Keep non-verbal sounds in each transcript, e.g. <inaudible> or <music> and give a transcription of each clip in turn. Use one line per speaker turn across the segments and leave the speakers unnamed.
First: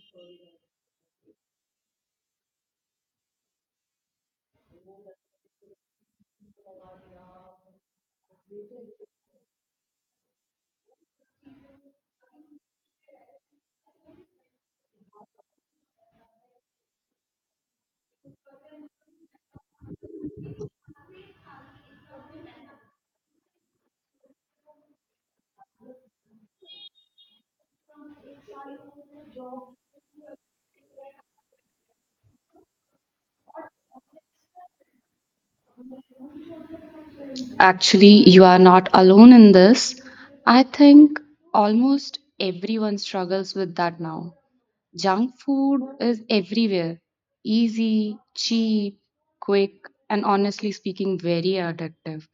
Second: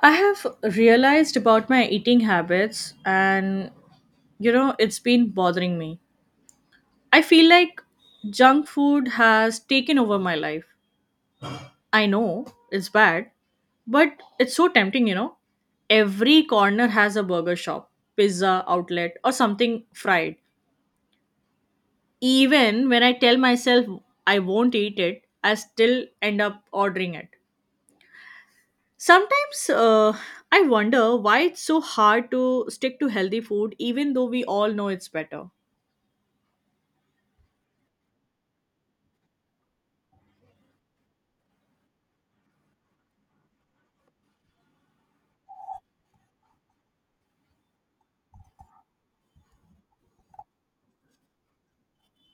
I have realized about my eating habits and you know it's been bothering me. I feel like junk food has taken over my life. I know it's bad, but it's so tempting, you know. Every corner has a burger shop, pizza outlet or something fried. Even when I tell myself I won't eat it, I still end up ordering it. Sometimes I wonder why it's so hard to stick to healthy food, even though we all know it's better.
Actually, you are not alone in this. I think almost everyone struggles with that now. Junk food is everywhere easy, cheap, quick, and honestly speaking, very addictive.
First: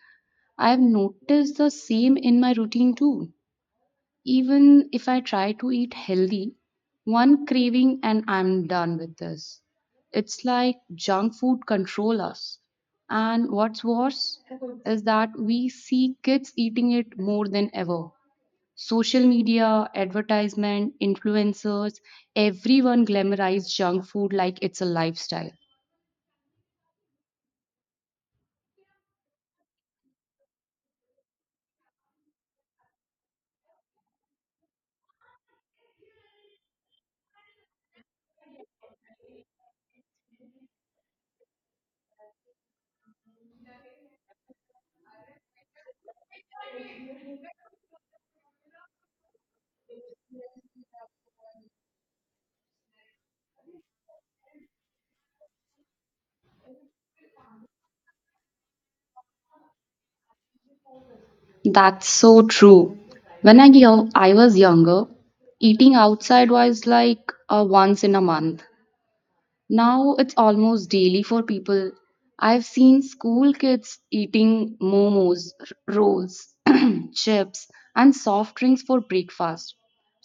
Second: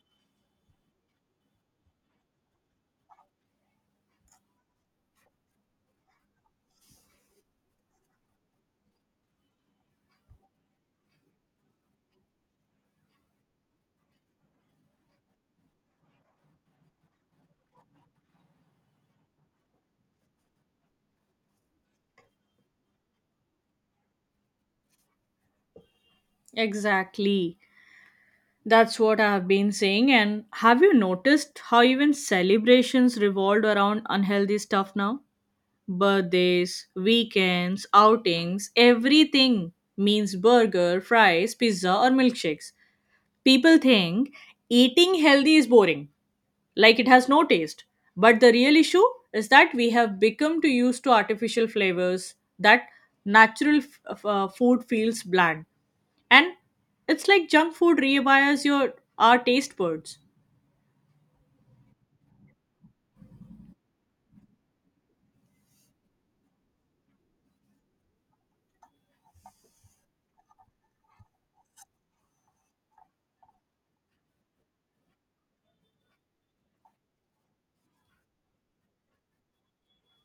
I've noticed the same in my routine too. Even if I try to eat healthy, one craving and I'm done with this. It's like junk food control us. And what's worse is that we see kids eating it more than ever. Social media, advertisement, influencers, everyone glamorize junk food like it's a lifestyle.
Exactly. That's what I've been saying. And have you noticed how even celebrations revolved around unhealthy stuff now? Birthdays, weekends, outings, everything means burger, fries, pizza, or milkshakes. People think eating healthy is boring like it has no taste. But the real issue is that we have become too used to artificial flavors that natural food feels bland. And it's like junk food rewires your our taste buds.
That's so true. I was younger, eating outside was like a once in a month. Now it's almost daily for people. I've seen school kids eating momos, rolls, <clears throat> chips, and soft drinks for breakfast.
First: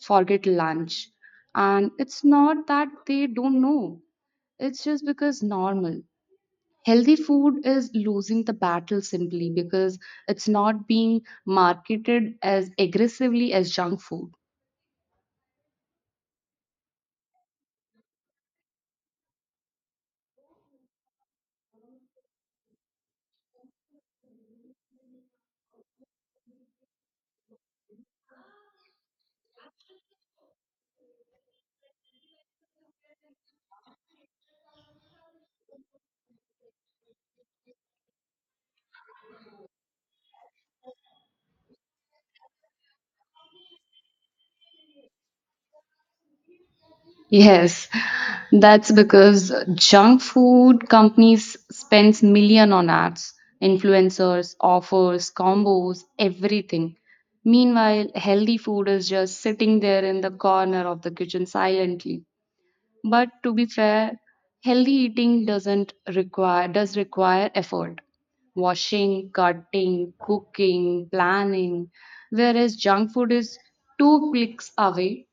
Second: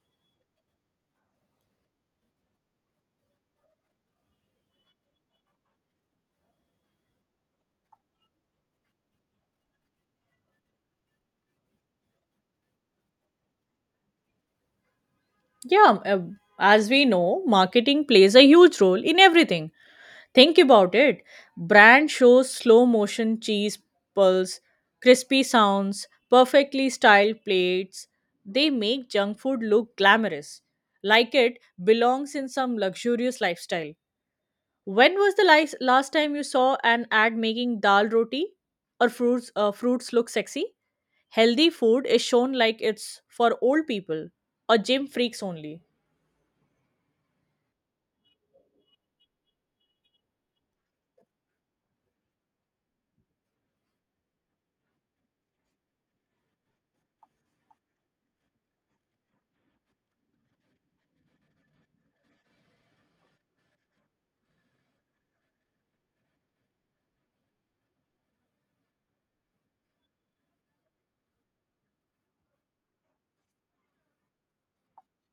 Forget lunch. And it's not that they don't know, it's just because normal. Healthy food is losing the battle simply because it's not being marketed as aggressively as junk food.
Yeah, as we know, marketing plays a huge role in everything. Think about it. Brand shows slow motion cheese pulls, crispy sounds, perfectly styled plates. They make junk food look glamorous, like it belongs in some luxurious lifestyle. When was the last time you saw an ad making dal roti or fruits fruits look sexy? Healthy food is shown like it's for old people or gym freaks only.
Yes, that's because junk food companies spends million on ads, influencers, offers, combos, everything. Meanwhile, healthy food is just sitting there in the corner of the kitchen silently. But to be fair, healthy eating doesn't require does require effort. Washing, cutting, cooking, planning, whereas junk food is two clicks away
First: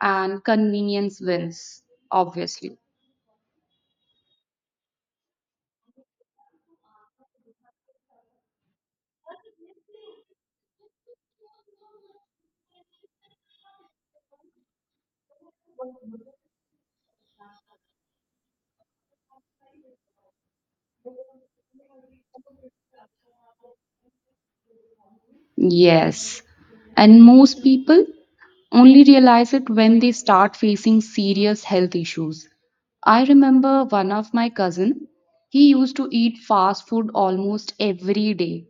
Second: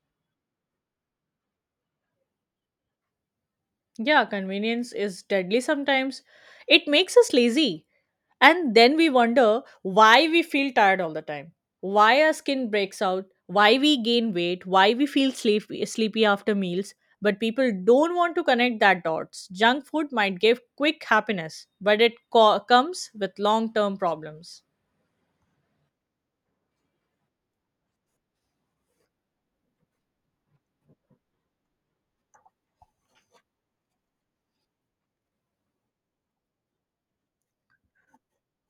and convenience wins, obviously.
Yeah, convenience is deadly sometimes. It makes us lazy. And then we wonder why we feel tired all the time, why our skin breaks out, why we gain weight, why we feel sleepy, sleepy after meals. But people don't want to connect that dots. Junk food might give quick happiness, but it comes with long term problems.
Yes. And most people only realize it when they start facing serious health issues. I remember one of my cousin, he used to eat fast food almost every day.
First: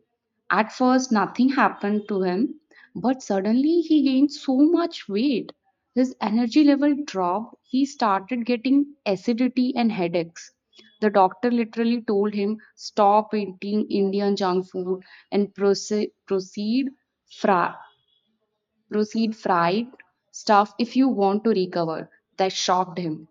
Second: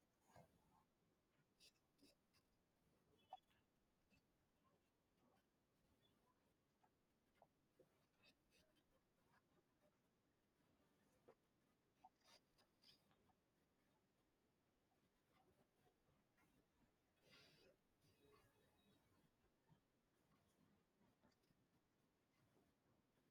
At first nothing happened to him, but suddenly he gained so much weight. His energy level dropped. He started getting acidity and headaches. The doctor literally told him, Stop eating Indian junk food and fra- proceed fried stuff if you want to recover. That shocked him.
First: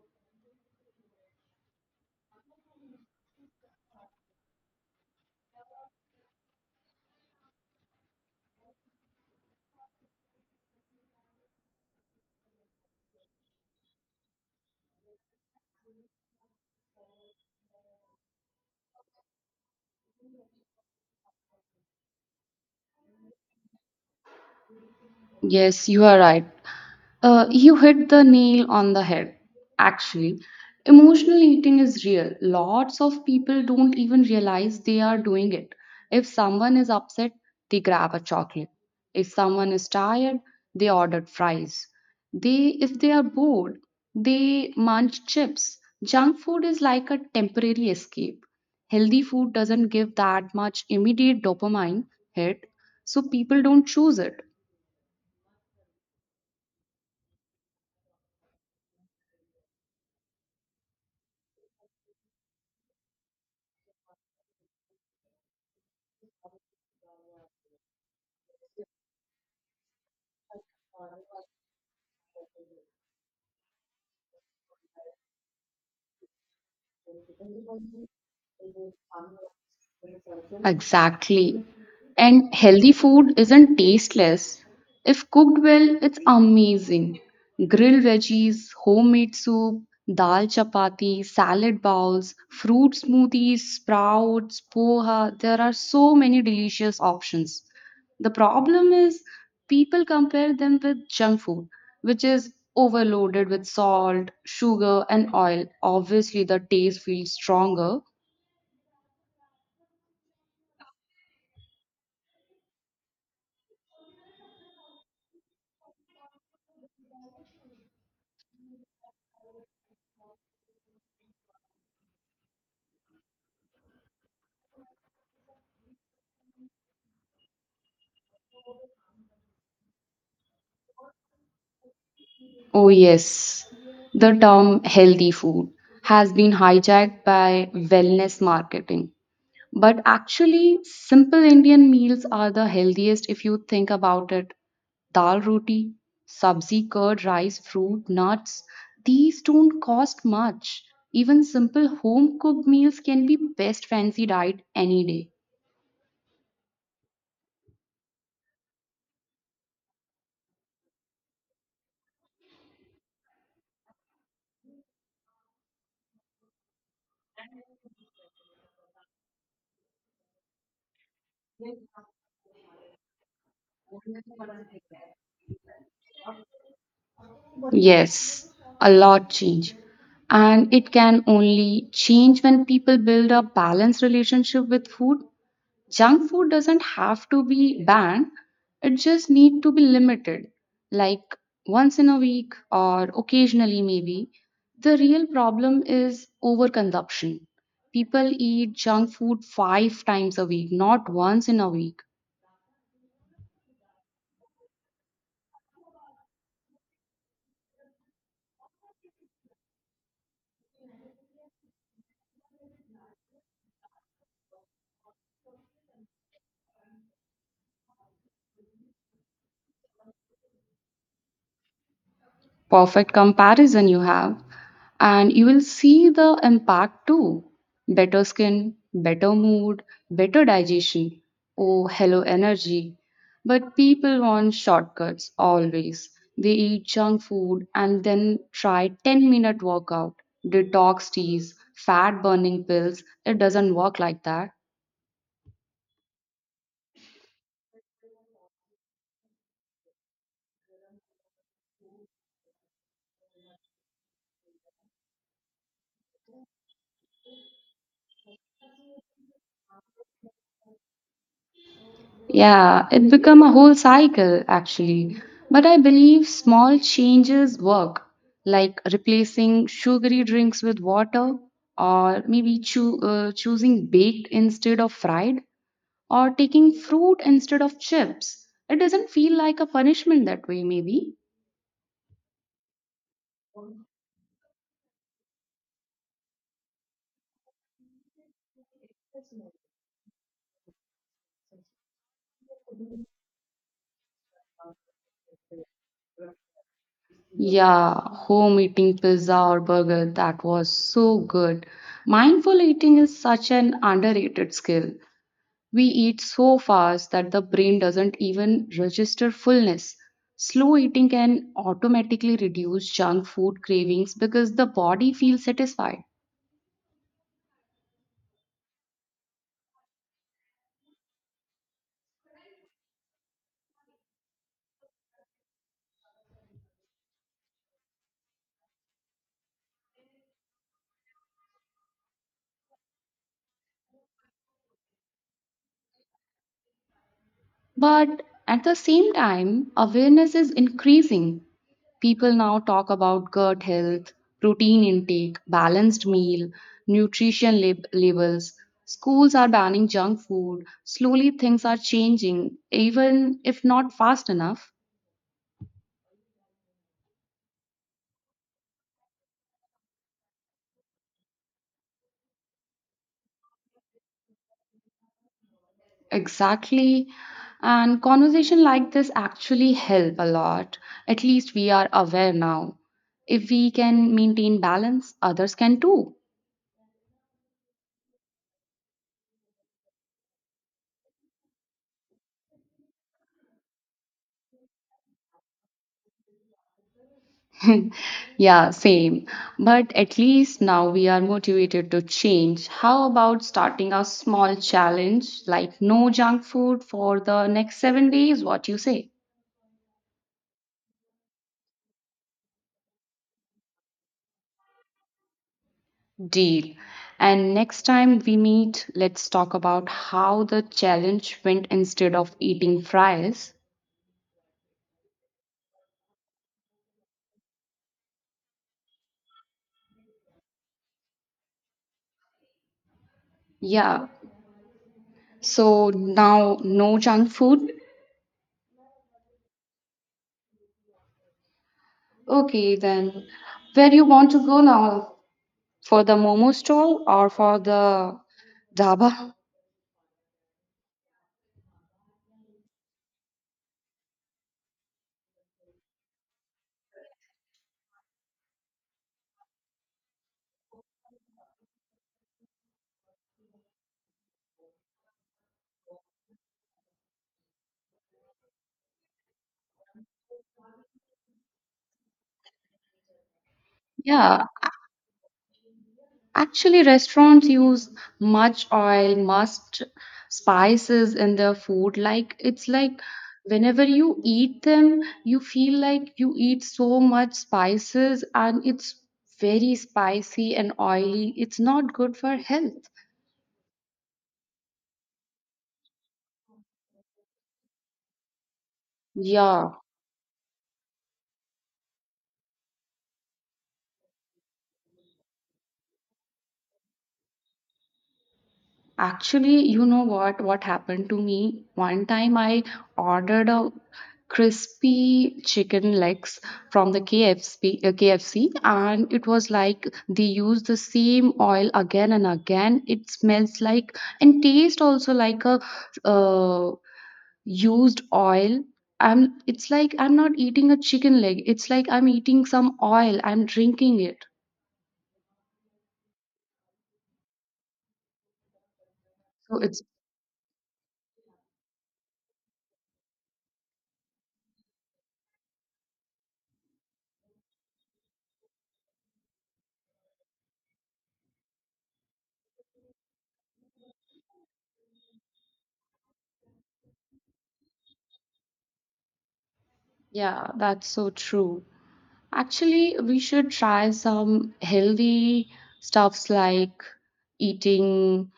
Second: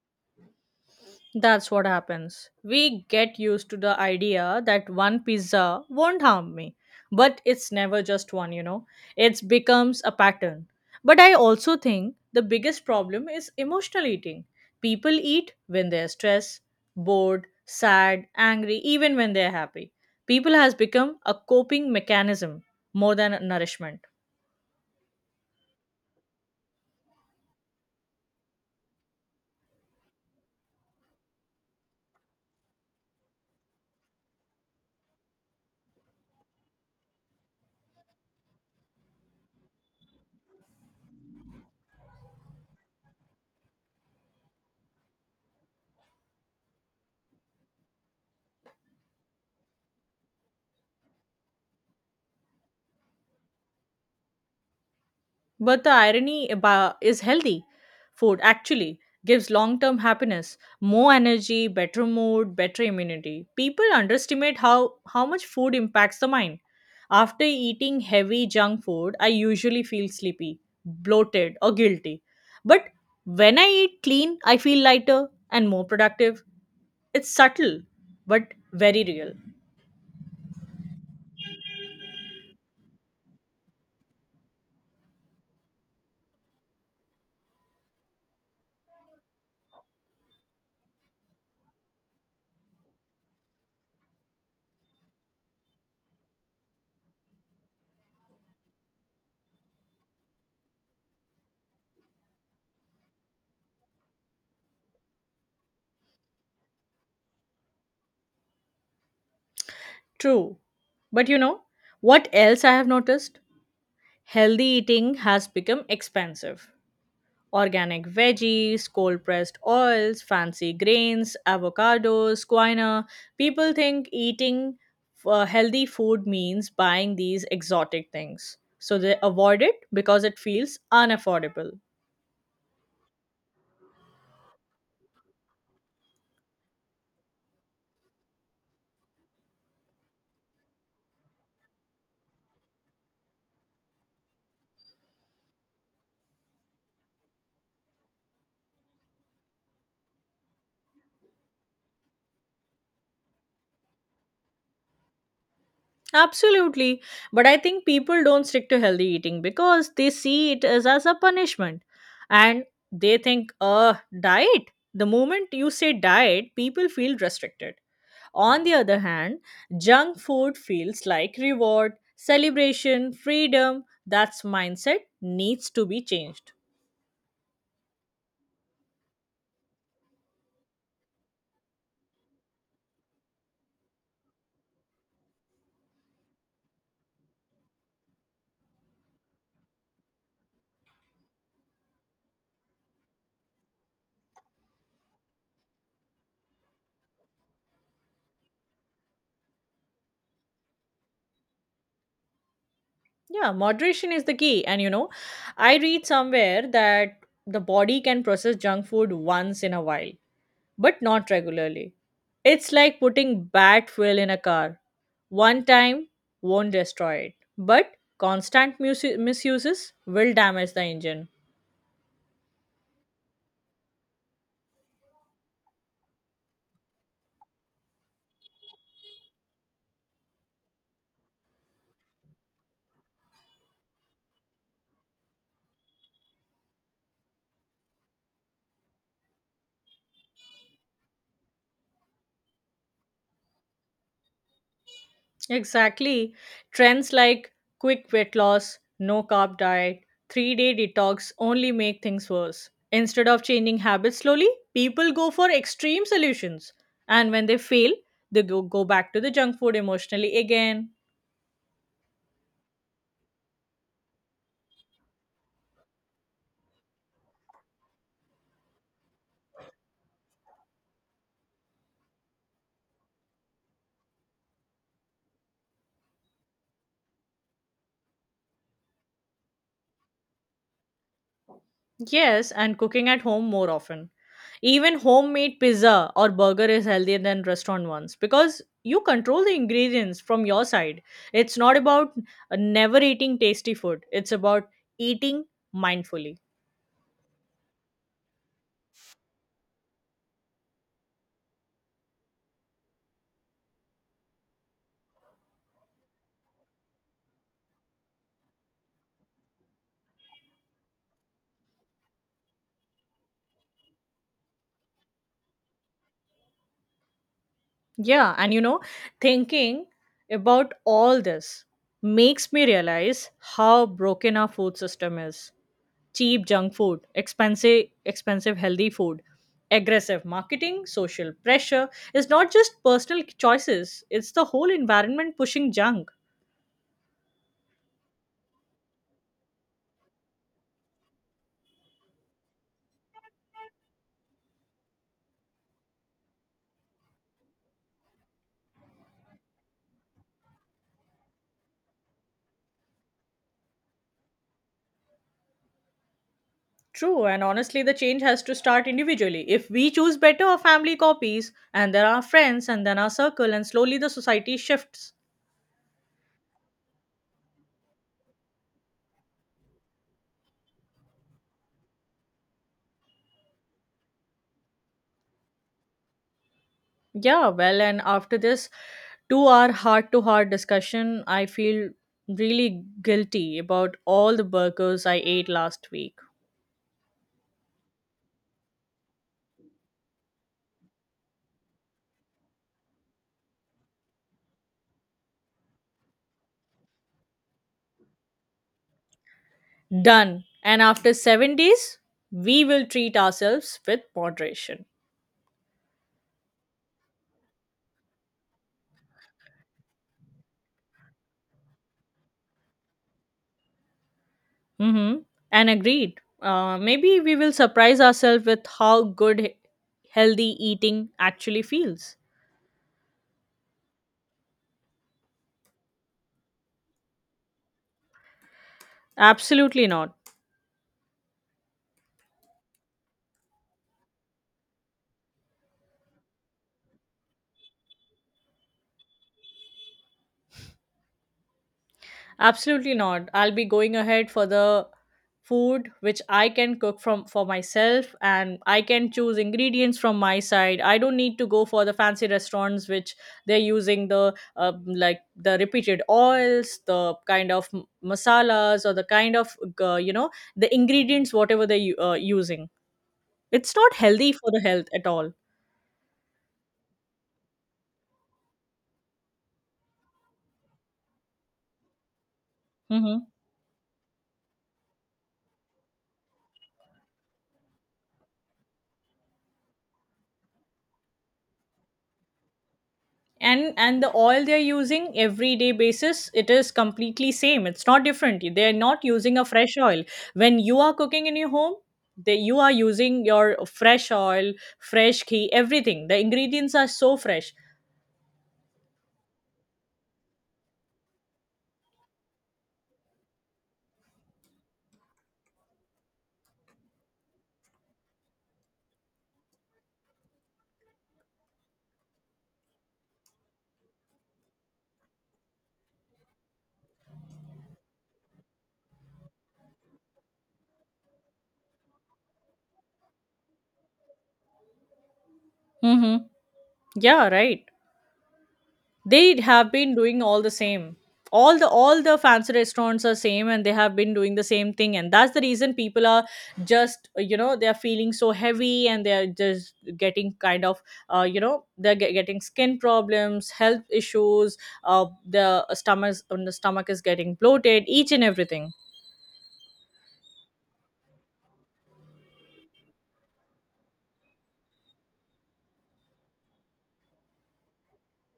That's what happens. We get used to the idea that one pizza won't harm me, but it's never just one, you know. It becomes a pattern. But I also think the biggest problem is emotional eating. People eat when they're stressed, bored, sad, angry, even when they're happy. People has become a coping mechanism more than a nourishment.
Yes, you are right. You hit the nail on the head, actually. Emotional eating is real. Lots of people don't even realize they are doing it. If someone is upset, they grab a chocolate. If someone is tired, they order fries. They, if they are bored, they munch chips. Junk food is like a temporary escape. Healthy food doesn't give that much immediate dopamine hit, so people don't choose it.
But the irony about is healthy food actually gives long-term happiness, more energy, better mood, better immunity. People underestimate how much food impacts the mind. After eating heavy junk food, I usually feel sleepy, bloated, or guilty. But when I eat clean, I feel lighter and more productive. It's subtle, but very real.
Exactly. And healthy food isn't tasteless. If cooked well, it's amazing. Grilled veggies, homemade soup, dal chapati, salad bowls, fruit smoothies, sprouts, poha. There are so many delicious options. The problem is people compare them with junk food, which is overloaded with salt, sugar, and oil. Obviously, the taste feels stronger.
True. But you know, what else I have noticed? Healthy eating has become expensive. Organic veggies, cold pressed oils, fancy grains, avocados, quinoa. People think eating healthy food means buying these exotic things. So they avoid it because it feels unaffordable.
Oh, yes. The term healthy food has been hijacked by wellness marketing. But actually, simple Indian meals are the healthiest if you think about it. Dal roti, sabzi, curd, rice, fruit, nuts, these don't cost much. Even simple home cooked meals can be best fancy diet any day.
Absolutely. But I think people don't stick to healthy eating because they see it as a punishment. And they think, diet. The moment you say diet, people feel restricted. On the other hand, junk food feels like reward, celebration, freedom. That mindset needs to be changed.
Yes, a lot change. And it can only change when people build a balanced relationship with food. Junk food doesn't have to be banned, it just need to be limited, like once in a week or occasionally maybe. The real problem is overconsumption. People eat junk food five times a week, not once in a week.
Yeah, moderation is the key. And you know, I read somewhere that the body can process junk food once in a while, but not regularly. It's like putting bad fuel in a car. One time won't destroy it, but constant misuses will damage the engine.
Perfect comparison you have. And you will see the impact too better skin, better mood, better digestion. Oh, hello, energy. But people want shortcuts always. They eat junk food and then try 10-minute workout, detox teas, fat burning pills. It doesn't work like that.
Exactly. Trends like quick weight loss, no carb diet, 3 day detox only make things worse. Instead of changing habits slowly, people go for extreme solutions. And when they fail, they go back to the junk food emotionally again.
Yeah, it become a whole cycle actually. But I believe small changes work, like replacing sugary drinks with water, or maybe choosing baked instead of fried, or taking fruit instead of chips. It doesn't feel like a punishment that way, maybe.
Yes, and cooking at home more often. Even homemade pizza or burger is healthier than restaurant ones because you control the ingredients from your side. It's not about never eating tasty food, it's about eating mindfully.
Yeah, home eating pizza or burger, that was so good. Mindful eating is such an underrated skill. We eat so fast that the brain doesn't even register fullness. Slow eating can automatically reduce junk food cravings because the body feels satisfied.
Yeah, and you know, thinking about all this makes me realize how broken our food system is. Cheap junk food, expensive healthy food, aggressive marketing, social pressure. It's not just personal choices, it's the whole environment pushing junk.
But at the same time, awareness is increasing. People now talk about gut health, protein intake, balanced meal, labels. Schools are banning junk food. Slowly, things are changing, even if not fast enough.
True, and honestly, the change has to start individually. If we choose better, our family copies, and then our friends, and then our circle, and slowly the society shifts.
Exactly. And conversation like this actually help a lot. At least we are aware now. If we can maintain balance, others can too.
Yeah, well, and after this 2 hour heart to heart discussion, I feel really guilty about all the burgers I ate last week.
<laughs> Yeah, same. But at least now we are motivated to change. How about starting a small challenge like no junk food for the next 7 days? What you say?
Done. And after 7 days, we will treat ourselves with moderation.
Deal. And next time we meet, let's talk about how the challenge went instead of eating fries.
Mm-hmm. And agreed. Maybe we will surprise ourselves with how good healthy eating actually feels.
Yeah. So now no junk food?
Absolutely not.
Okay, then where you want to go now? For the momo stall or for the dhaba?
Absolutely not. I'll be going ahead for the food which I can cook from for myself and I can choose ingredients from my side. I don't need to go for the fancy restaurants which they're using the like the repeated oils, the kind of masalas or the kind of you know the ingredients whatever they're using. It's not healthy
Yeah.
for the health at all.
Actually, restaurants use much oil, much spices in their food. Like it's like
Mm-hmm.
whenever you eat them, you feel like you eat so much spices and it's very spicy and oily. It's not good for health.
And the oil they're using everyday basis, it is completely same, it's not different, they're not using a
Yeah.
fresh oil. When you are cooking in your home, you are using your fresh oil, fresh ghee, everything, the ingredients are so fresh.
Actually, you know what? What happened to me? One time I ordered a crispy chicken legs from the KFC and it was like they use the same oil again and again. It smells like and taste also like a uh, used oil. I'm, it's like I'm not eating a chicken leg. It's like I'm eating some oil. I'm drinking it.
Mm-hmm. Yeah, right, they
So
have
it's,
been doing all the same. All the fancy restaurants are same and they have been doing the same thing and that's the reason people are just you know, they're feeling so heavy and they're just getting kind of you know, they're getting skin problems, health issues, the stomach is getting bloated, each and everything.
yeah, that's so true. Actually, we should try some healthy stuffs like eating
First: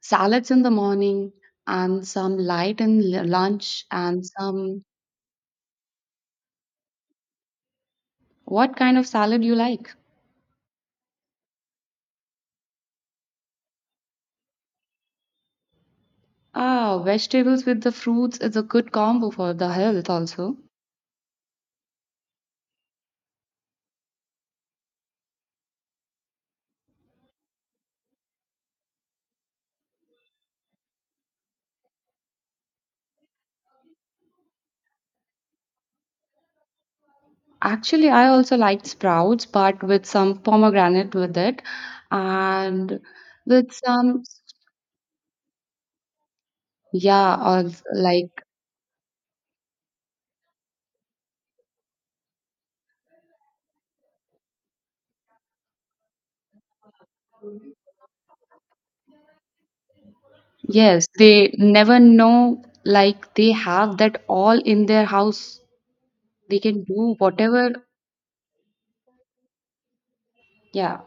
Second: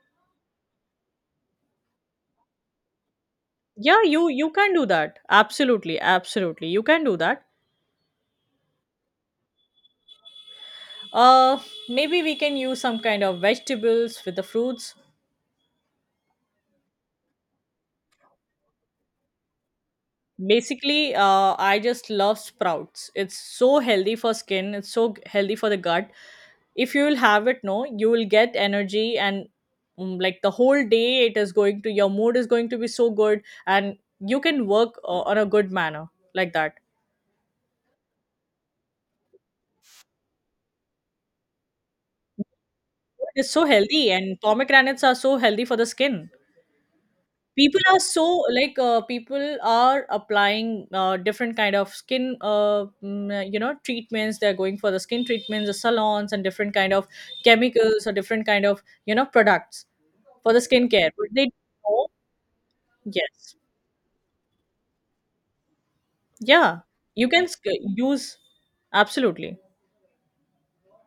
salads in the morning and some light in lunch
Yeah,
and
you can
some
do that, absolutely, absolutely you can do that.
what kind of salad you like?
uh maybe we can use some kind of vegetables with the fruits.
Ah, vegetables with the fruits is a good combo for the health also.
Basically, I just love sprouts, it's so healthy for skin, it's so healthy for the gut. If you will have it, no, you will get energy, and mm, like the whole day it is going to, your mood is going to be so good, and you can work on a good manner, like that.
Actually, I also like sprouts, but with some pomegranate with it and
It is so
with
healthy
some
and pomegranates are so healthy for the skin.
yeah, or
People are so,
like
like people are applying different kind of skin you know, treatments, they're going for the skin treatments, the salons, and different kind of chemicals or different kind of, you know, products for the
Yes,
skincare, but they
they
don't
never
know.
know, like, they
Yes.
have that all in their house. They
Yeah,
can do
you can
whatever.
use, absolutely.
Yeah.